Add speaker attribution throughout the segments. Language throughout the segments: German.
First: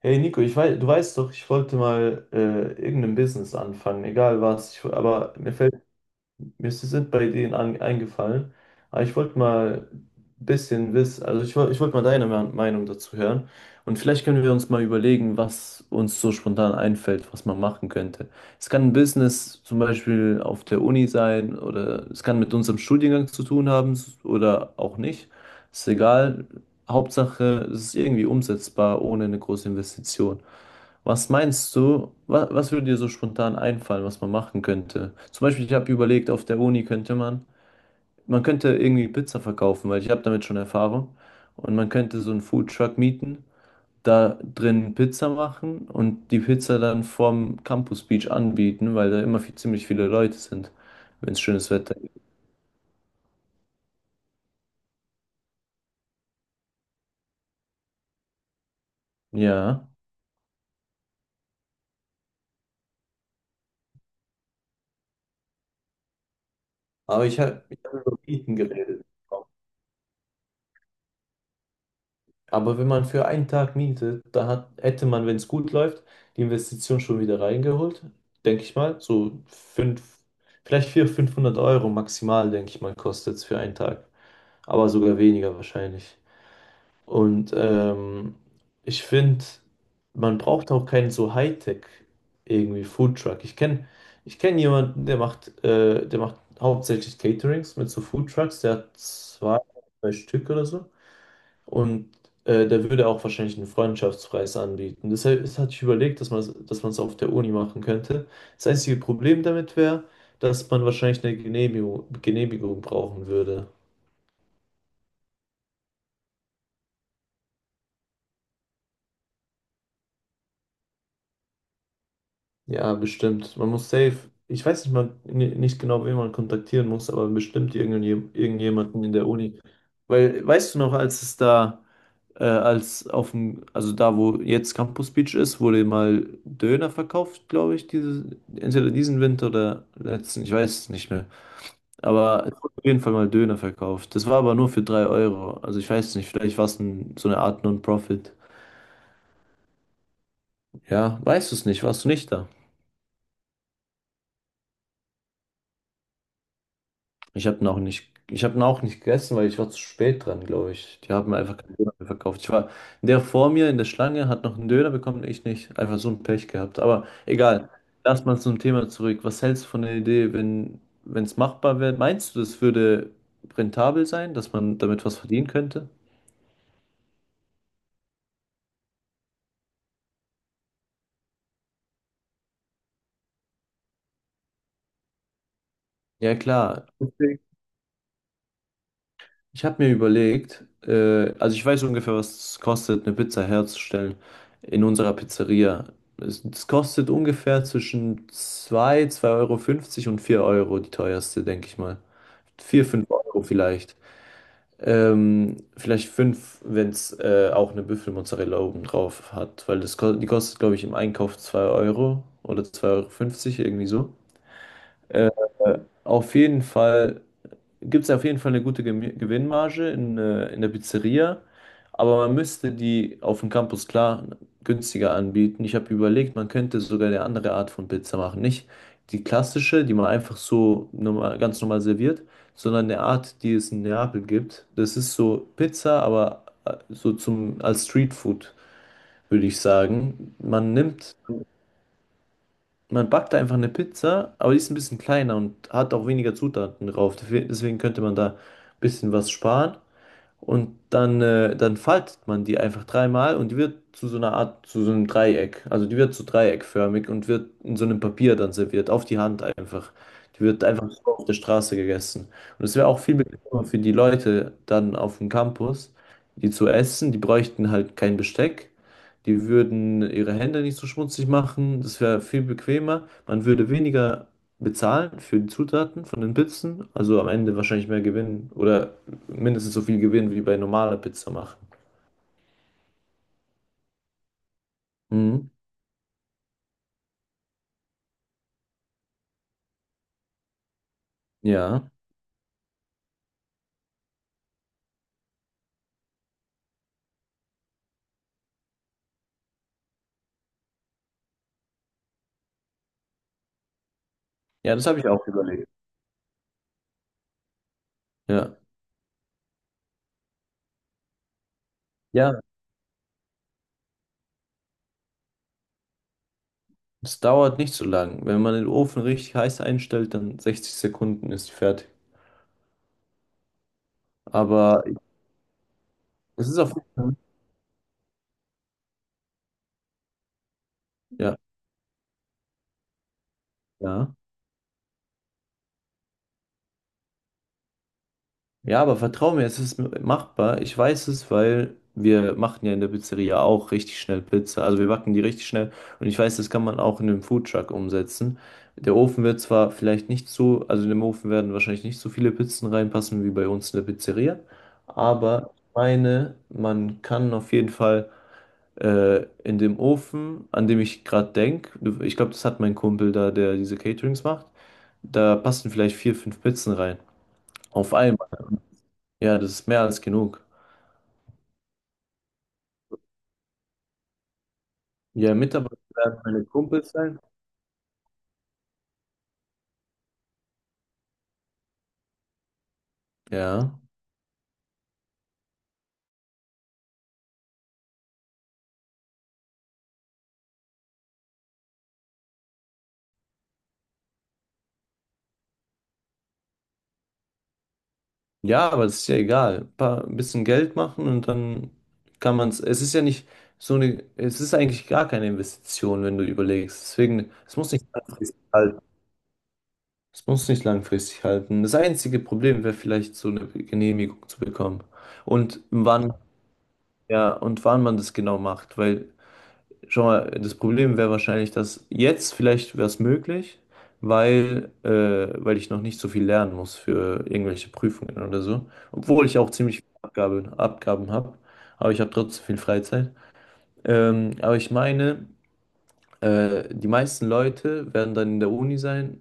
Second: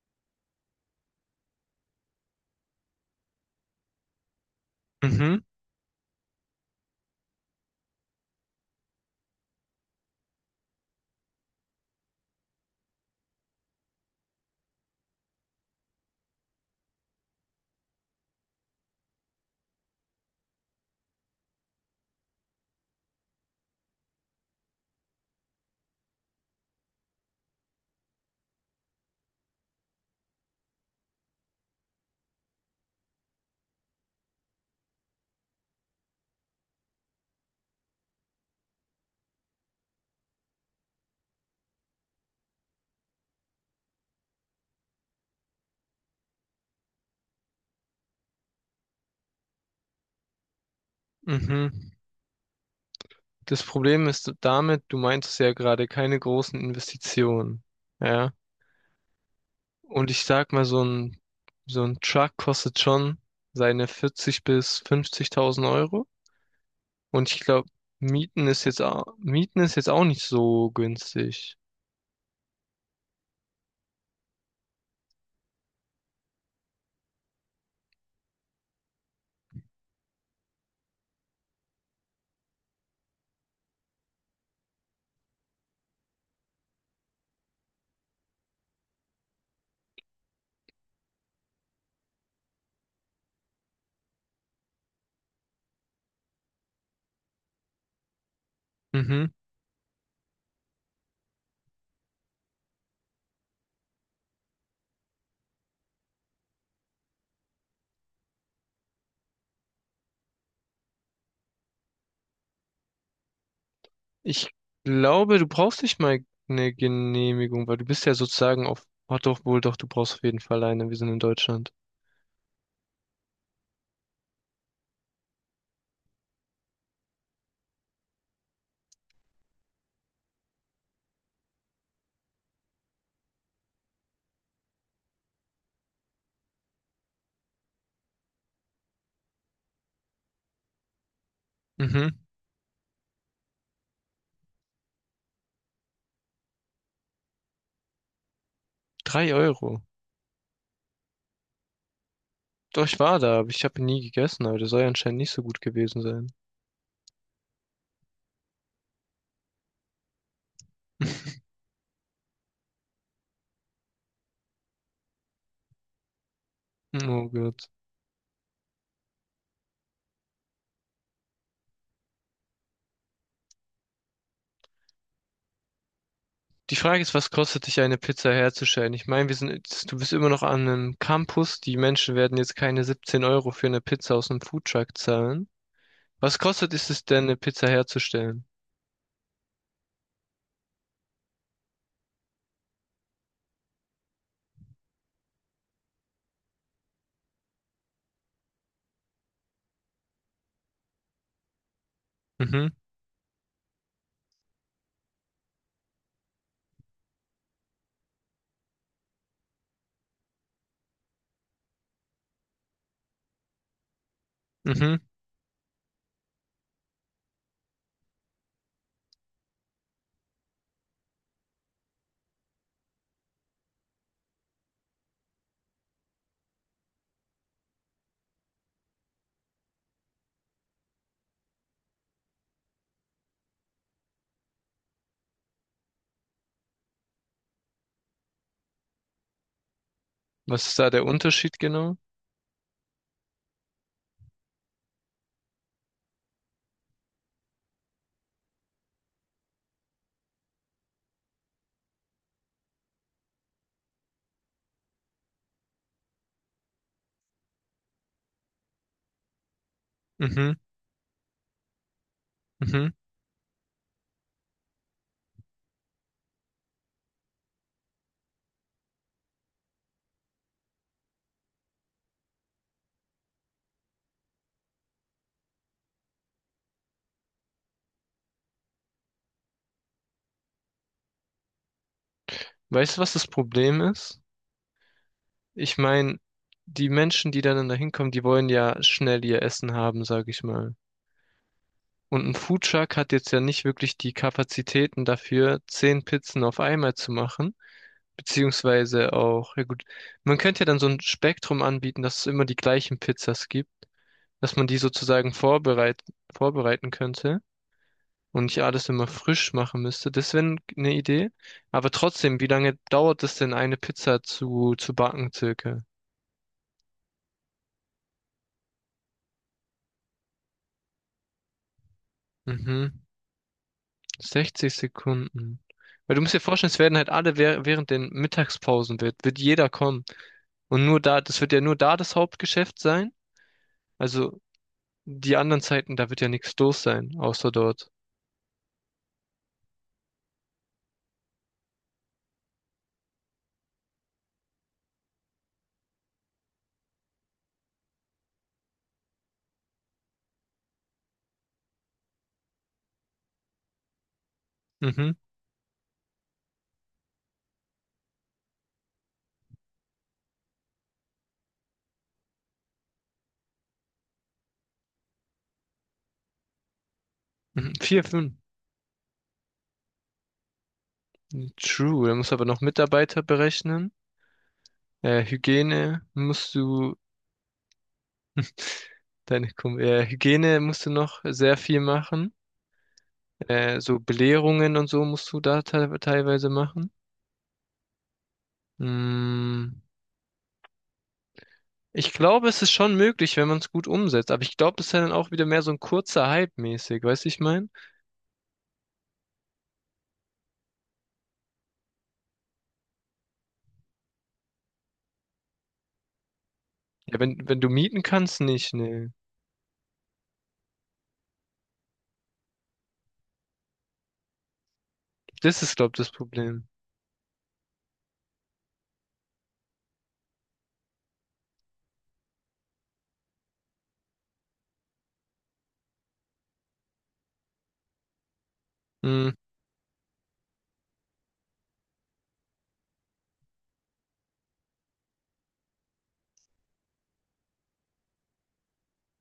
Speaker 1: Hey Nico, ich weiß, du weißt doch, ich wollte mal irgendein Business anfangen, egal was. Aber
Speaker 2: Mhm,
Speaker 1: mir fällt sind bei denen an, eingefallen. Aber ich wollte mal ein bisschen wissen, also ich wollte mal deine Meinung dazu hören. Und vielleicht können wir uns mal überlegen, was uns so spontan einfällt, was man machen könnte. Es kann ein Business zum Beispiel auf der Uni sein, oder es kann mit unserem Studiengang zu tun haben oder auch nicht. Ist egal. Hauptsache, es ist irgendwie umsetzbar ohne eine große Investition. Was meinst du, wa was würde dir so spontan einfallen, was man machen könnte? Zum Beispiel, ich habe überlegt, auf der Uni könnte man, man könnte irgendwie Pizza verkaufen, weil ich habe damit schon Erfahrung. Und man könnte so einen Foodtruck mieten, da drin Pizza machen und die Pizza dann vorm Campus Beach anbieten, weil da immer ziemlich viele Leute sind, wenn es
Speaker 2: mhm.
Speaker 1: schönes Wetter gibt.
Speaker 2: Das Problem ist damit, du meintest ja gerade keine großen Investitionen. Ja.
Speaker 1: Ja.
Speaker 2: Und ich sag mal, so ein Truck kostet schon seine 40 bis 50.000 Euro.
Speaker 1: Aber
Speaker 2: Und ich glaube,
Speaker 1: ich hab über
Speaker 2: Mieten
Speaker 1: Mieten
Speaker 2: ist jetzt
Speaker 1: geredet.
Speaker 2: auch, Mieten ist jetzt auch nicht so günstig.
Speaker 1: Aber wenn man für einen Tag mietet, da hätte man, wenn es gut läuft, die Investition schon wieder reingeholt, denke ich mal. So fünf, vielleicht 400, 500 Euro maximal, denke ich mal, kostet es für einen Tag. Aber sogar weniger wahrscheinlich. Und ich finde, man braucht auch keinen so Hightech irgendwie Foodtruck. Ich kenne ich kenn jemanden, der macht hauptsächlich Caterings mit so Foodtrucks. Der hat
Speaker 2: Mhm.
Speaker 1: zwei, drei Stück oder so. Und der würde auch wahrscheinlich einen Freundschaftspreis anbieten. Deshalb, das hatte ich überlegt, dass man es auf der Uni machen könnte. Das einzige Problem damit wäre, dass man wahrscheinlich eine Genehmigung brauchen würde.
Speaker 2: Ich glaube, du brauchst nicht mal eine Genehmigung, weil du bist ja sozusagen auf, oh doch, wohl doch, du brauchst auf jeden Fall eine. Wir sind in Deutschland.
Speaker 1: Ja, bestimmt. Man muss safe. Ich weiß nicht mal nicht genau, wen man kontaktieren muss, aber bestimmt irgendjemanden in der Uni. Weil, weißt du noch, als auf dem, also da, wo jetzt Campus Beach ist, wurde mal Döner verkauft, glaube ich, entweder diesen Winter oder letzten, ich weiß es nicht mehr.
Speaker 2: Mhm.
Speaker 1: Aber es wurde auf jeden Fall mal Döner verkauft. Das war aber nur für 3 Euro. Also ich weiß nicht, vielleicht war es so eine Art Non-Profit.
Speaker 2: 3 Euro.
Speaker 1: Ja, weißt du es nicht, warst du nicht da?
Speaker 2: Doch, ich war da, aber ich habe nie gegessen, aber das soll ja anscheinend nicht so gut gewesen sein.
Speaker 1: Ich habe ihn auch nicht gegessen, weil ich war zu spät dran, glaube ich. Die haben mir einfach keinen Döner mehr verkauft. Der vor mir in der Schlange hat noch einen Döner bekommen, ich nicht. Einfach so ein Pech gehabt. Aber
Speaker 2: Oh Gott.
Speaker 1: egal. Lass mal zum Thema zurück. Was hältst du von der Idee, wenn es machbar wäre? Meinst du, das würde rentabel sein, dass man damit was verdienen könnte?
Speaker 2: Die Frage ist, was kostet dich eine Pizza herzustellen? Ich meine, du bist immer noch an einem Campus. Die Menschen werden jetzt keine 17 Euro für eine Pizza aus einem Foodtruck zahlen.
Speaker 1: Ja,
Speaker 2: Was kostet
Speaker 1: klar.
Speaker 2: ist es denn, eine Pizza herzustellen?
Speaker 1: Ich habe mir überlegt, also ich weiß ungefähr, was es kostet, eine Pizza herzustellen in unserer Pizzeria. Es kostet ungefähr zwischen zwei Euro fünfzig und 4 Euro, die teuerste, denke ich mal.
Speaker 2: Mhm,
Speaker 1: Vier, 5 Euro vielleicht. Vielleicht 5, wenn es auch eine Büffelmozzarella oben drauf hat, weil die kostet, glaube ich, im Einkauf zwei Euro oder 2 Euro, fünfzig irgendwie so.
Speaker 2: mhm.
Speaker 1: Auf jeden Fall gibt es auf jeden Fall eine gute Gewinnmarge in der Pizzeria, aber man müsste die auf dem Campus klar günstiger anbieten. Ich habe überlegt, man könnte sogar eine andere Art von Pizza machen. Nicht die klassische, die man ganz normal serviert, sondern eine Art, die es in Neapel gibt. Das ist so Pizza, aber als Streetfood, würde ich sagen.
Speaker 2: Was ist da der Unterschied genau?
Speaker 1: Man backt da einfach eine Pizza, aber die ist ein bisschen kleiner und hat auch weniger Zutaten drauf. Deswegen könnte man da ein bisschen was sparen. Und dann faltet man die einfach dreimal und die wird zu so einer Art, zu so einem Dreieck. Also die wird so dreieckförmig und wird in so einem Papier dann serviert, auf die Hand einfach. Die
Speaker 2: Mhm,
Speaker 1: wird einfach so auf der Straße gegessen. Und es wäre
Speaker 2: mhm.
Speaker 1: auch viel bequemer für die Leute dann auf dem Campus, die zu essen. Die bräuchten halt kein Besteck. Die würden ihre Hände nicht so schmutzig machen. Das wäre viel bequemer. Man würde weniger bezahlen für die Zutaten von den Pizzen. Also am Ende wahrscheinlich mehr Gewinn oder mindestens so viel Gewinn wie bei normaler Pizza machen.
Speaker 2: Weißt du, was das Problem ist?
Speaker 1: Mhm.
Speaker 2: Ich meine, die Menschen, die dann da hinkommen, die wollen ja schnell ihr Essen haben, sag ich mal.
Speaker 1: Ja.
Speaker 2: Und ein Foodtruck hat jetzt ja nicht wirklich die Kapazitäten dafür, 10 Pizzen auf einmal zu machen. Beziehungsweise auch, ja gut, man könnte ja dann so ein Spektrum anbieten, dass es immer die gleichen Pizzas gibt, dass man
Speaker 1: Ja,
Speaker 2: die
Speaker 1: das habe ich auch
Speaker 2: sozusagen
Speaker 1: überlegt.
Speaker 2: vorbereiten könnte. Und
Speaker 1: Ja.
Speaker 2: ich alles immer frisch machen müsste. Das wäre eine Idee. Aber trotzdem,
Speaker 1: Ja,
Speaker 2: wie lange dauert es denn, eine Pizza zu backen, circa?
Speaker 1: es dauert nicht so lang. Wenn man den Ofen richtig heiß einstellt, dann 60 Sekunden ist die fertig.
Speaker 2: Mhm. 60
Speaker 1: Aber
Speaker 2: Sekunden. Weil du musst dir
Speaker 1: es ist auf
Speaker 2: vorstellen, es
Speaker 1: jeden
Speaker 2: werden halt
Speaker 1: Fall.
Speaker 2: alle während den Mittagspausen wird jeder kommen. Und nur da,
Speaker 1: Ja,
Speaker 2: das wird ja nur da das Hauptgeschäft sein.
Speaker 1: ja.
Speaker 2: Also die anderen Zeiten, da wird ja nichts los sein, außer dort.
Speaker 1: Ja, aber vertrau mir, es ist machbar. Ich weiß es, weil wir machen ja in der Pizzeria auch richtig schnell Pizza. Also wir backen die richtig schnell. Und ich weiß, das kann man auch in einem Foodtruck umsetzen. Der Ofen wird zwar vielleicht nicht so, also in dem Ofen werden wahrscheinlich nicht so viele Pizzen reinpassen wie bei uns in der Pizzeria.
Speaker 2: Mhm.
Speaker 1: Aber ich meine, man kann auf jeden Fall in dem Ofen, an dem ich gerade denke, ich glaube, das hat mein Kumpel da, der diese Caterings macht, da passen vielleicht vier, fünf Pizzen rein.
Speaker 2: Mhm.
Speaker 1: Auf
Speaker 2: Vier,
Speaker 1: einmal.
Speaker 2: fünf.
Speaker 1: Ja, das ist mehr als genug.
Speaker 2: True. Da musst du aber noch Mitarbeiter berechnen.
Speaker 1: Ja, Mitarbeiter
Speaker 2: Hygiene
Speaker 1: werden meine
Speaker 2: musst
Speaker 1: Kumpels
Speaker 2: du
Speaker 1: sein.
Speaker 2: Technikum. Hygiene musst du noch sehr viel machen.
Speaker 1: Ja.
Speaker 2: So Belehrungen und so musst du da te teilweise machen. Mm, Ich glaube, es ist schon möglich, wenn man es gut umsetzt. Aber ich glaube, das ist ja dann auch wieder mehr so ein kurzer Hype mäßig. Weißt du, ich meine?
Speaker 1: Ja, aber das ist ja egal. Ein bisschen Geld machen und dann kann man es. Es ist ja nicht so eine, es ist eigentlich gar keine Investition, wenn du überlegst.
Speaker 2: Ja,
Speaker 1: Deswegen,
Speaker 2: wenn,
Speaker 1: es
Speaker 2: wenn du
Speaker 1: muss nicht
Speaker 2: mieten
Speaker 1: langfristig
Speaker 2: kannst, nicht.
Speaker 1: halten.
Speaker 2: Ne,
Speaker 1: Es muss nicht langfristig halten. Das einzige Problem wäre vielleicht, so eine Genehmigung zu bekommen.
Speaker 2: das
Speaker 1: Und
Speaker 2: ist, glaube ich, das
Speaker 1: wann,
Speaker 2: Problem.
Speaker 1: ja, und wann man das genau macht, weil. Schau mal, das Problem wäre wahrscheinlich, dass jetzt vielleicht wäre es möglich, weil, äh, weil ich noch nicht so viel lernen muss für irgendwelche Prüfungen oder so. Obwohl
Speaker 2: Mm,
Speaker 1: ich auch ziemlich viele Abgaben habe, aber ich habe trotzdem viel Freizeit. Aber ich meine. Die meisten Leute werden dann in der Uni sein.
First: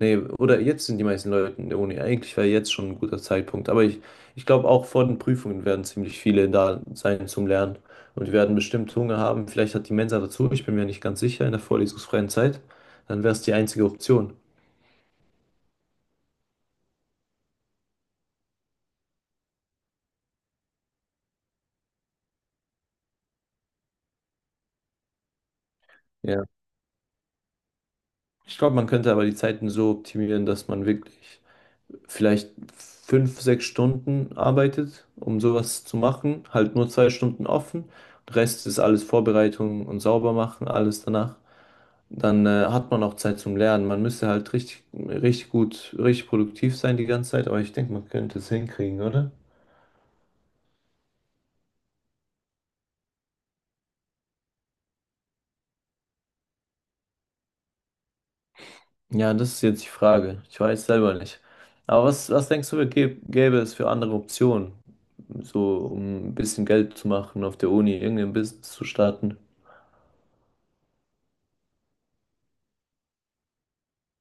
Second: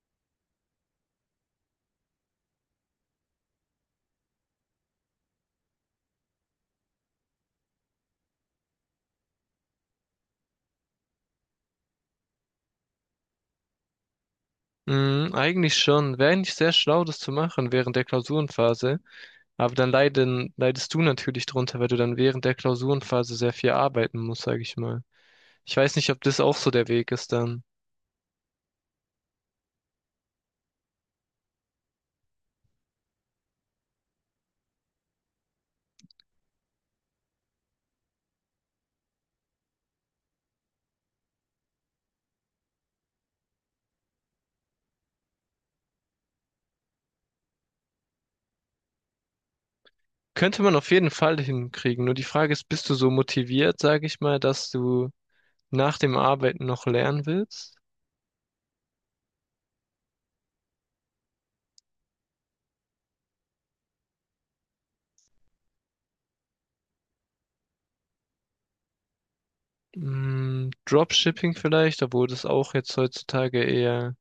Speaker 1: Nee, oder jetzt sind die meisten Leute in der Uni. Eigentlich wäre jetzt schon ein guter Zeitpunkt. Ich glaube, auch vor den Prüfungen werden ziemlich viele da sein zum Lernen. Und die werden bestimmt Hunger haben. Vielleicht hat die Mensa dazu. Ich bin mir nicht ganz sicher in der vorlesungsfreien Zeit. Dann wäre es die einzige Option.
Speaker 2: eigentlich schon. Wäre eigentlich sehr schlau, das zu machen während der Klausurenphase. Aber dann leidest du natürlich drunter, weil du dann während der Klausurenphase sehr viel arbeiten musst, sage ich mal. Ich weiß nicht, ob das
Speaker 1: Ja.
Speaker 2: auch so der Weg ist dann.
Speaker 1: Ich glaube, man könnte aber die Zeiten so optimieren, dass man wirklich vielleicht fünf, sechs Stunden arbeitet, um sowas zu machen. Halt nur zwei Stunden offen. Der Rest ist alles Vorbereitung und sauber machen, alles danach. Dann hat man auch Zeit zum Lernen. Man müsste halt richtig gut, richtig produktiv sein die ganze Zeit, aber ich denke, man könnte es hinkriegen, oder?
Speaker 2: Könnte man auf jeden Fall hinkriegen. Nur die Frage ist, bist du so motiviert, sage ich mal, dass du nach dem Arbeiten noch lernen willst?
Speaker 1: Ja, das ist jetzt die Frage. Ich weiß selber nicht. Aber was denkst du, gäbe es für andere Optionen? So, um ein bisschen Geld zu machen auf der Uni, irgendein Business zu starten.
Speaker 2: Dropshipping vielleicht, obwohl das auch jetzt heutzutage eher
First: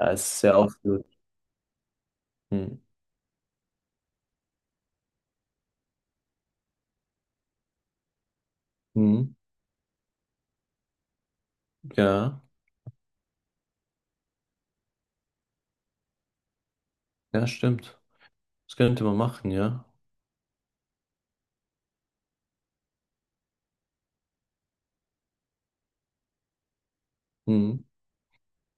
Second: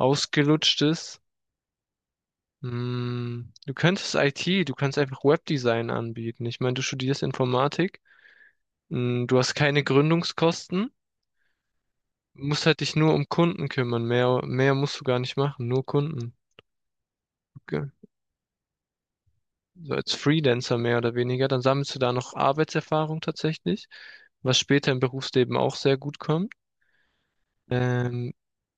Speaker 1: Ja, es ist sehr ausgelutscht.
Speaker 2: ist. Du könntest IT, du kannst einfach Webdesign anbieten. Ich meine, du studierst Informatik,
Speaker 1: Mhm.
Speaker 2: du hast keine Gründungskosten,
Speaker 1: Ja,
Speaker 2: musst halt dich nur um Kunden kümmern. Mehr musst du gar nicht machen, nur Kunden.
Speaker 1: ja, stimmt. Das könnte man machen, ja.
Speaker 2: So als Freelancer mehr oder weniger, dann sammelst du da noch Arbeitserfahrung tatsächlich, was später im Berufsleben auch sehr gut kommt.
Speaker 1: Mhm.
Speaker 2: Ähm,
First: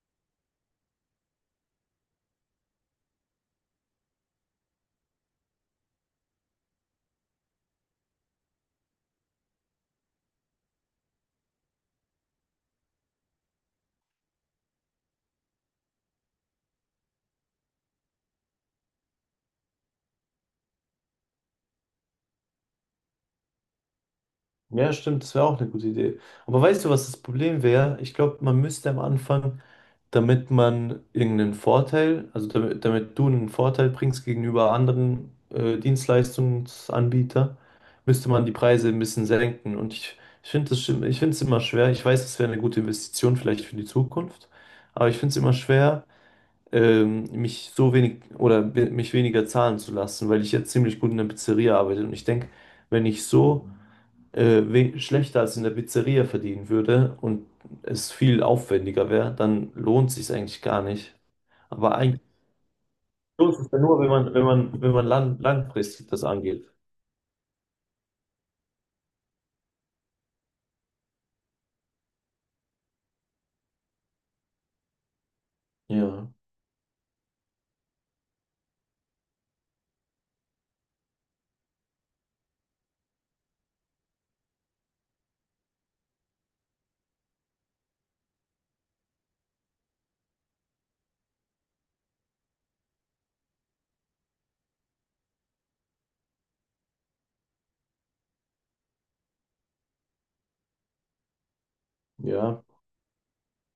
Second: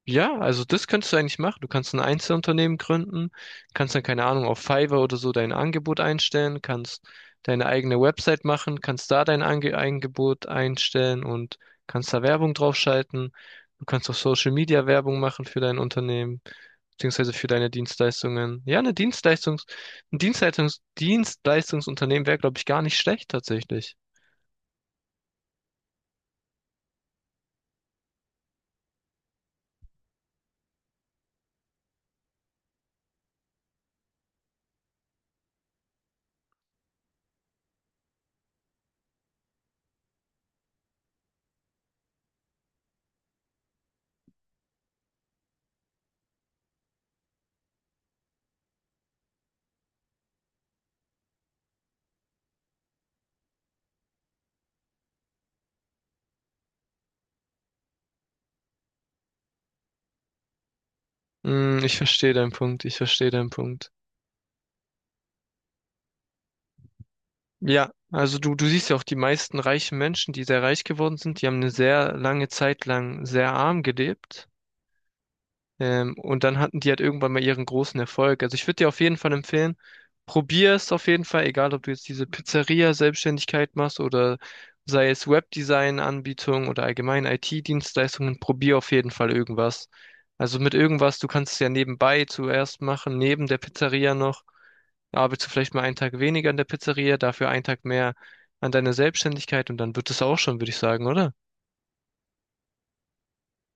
Speaker 2: ja, also das könntest du eigentlich machen. Du kannst ein Einzelunternehmen gründen, kannst dann, keine Ahnung, auf Fiverr oder so dein Angebot einstellen, kannst deine eigene Website machen, kannst da dein Angebot einstellen und kannst da Werbung draufschalten. Du kannst auch Social Media Werbung machen für dein Unternehmen, beziehungsweise für deine Dienstleistungen. Ja, ein Dienstleistungsunternehmen wäre, glaube ich, gar nicht schlecht tatsächlich.
Speaker 1: Ja, stimmt, das wäre auch eine gute Idee. Aber weißt du, was das Problem wäre? Ich glaube, man müsste am Anfang, damit man irgendeinen Vorteil, also damit du einen Vorteil bringst gegenüber anderen Dienstleistungsanbietern, müsste man die Preise ein bisschen senken. Und ich finde ich finde es immer schwer. Ich weiß, es wäre eine gute Investition vielleicht für die Zukunft, aber ich finde es immer schwer. Mich mich weniger zahlen zu lassen, weil ich ja ziemlich gut in der Pizzeria arbeite. Und ich denke, wenn ich so schlechter als in der Pizzeria verdienen würde und es viel aufwendiger wäre, dann lohnt sich eigentlich gar nicht. Aber
Speaker 2: Ich
Speaker 1: eigentlich
Speaker 2: verstehe deinen Punkt, ich verstehe deinen
Speaker 1: lohnt es ja
Speaker 2: Punkt.
Speaker 1: nur, wenn man langfristig das angeht.
Speaker 2: Ja, also du siehst ja auch die meisten reichen Menschen, die sehr reich geworden sind, die haben eine sehr lange Zeit lang sehr arm gelebt.
Speaker 1: Ja,
Speaker 2: Und dann hatten die halt irgendwann mal ihren großen Erfolg. Also ich würde dir auf jeden Fall empfehlen, probier es auf jeden Fall, egal ob du jetzt diese Pizzeria-Selbstständigkeit machst oder sei es Webdesign-Anbietung oder allgemein IT-Dienstleistungen, probier auf jeden Fall irgendwas. Also mit irgendwas, du kannst es ja nebenbei zuerst machen, neben der Pizzeria noch. Arbeitest du vielleicht mal einen Tag weniger an der Pizzeria, dafür einen Tag mehr an deiner Selbstständigkeit und dann wird es auch schon, würde ich sagen, oder?
Speaker 1: ja.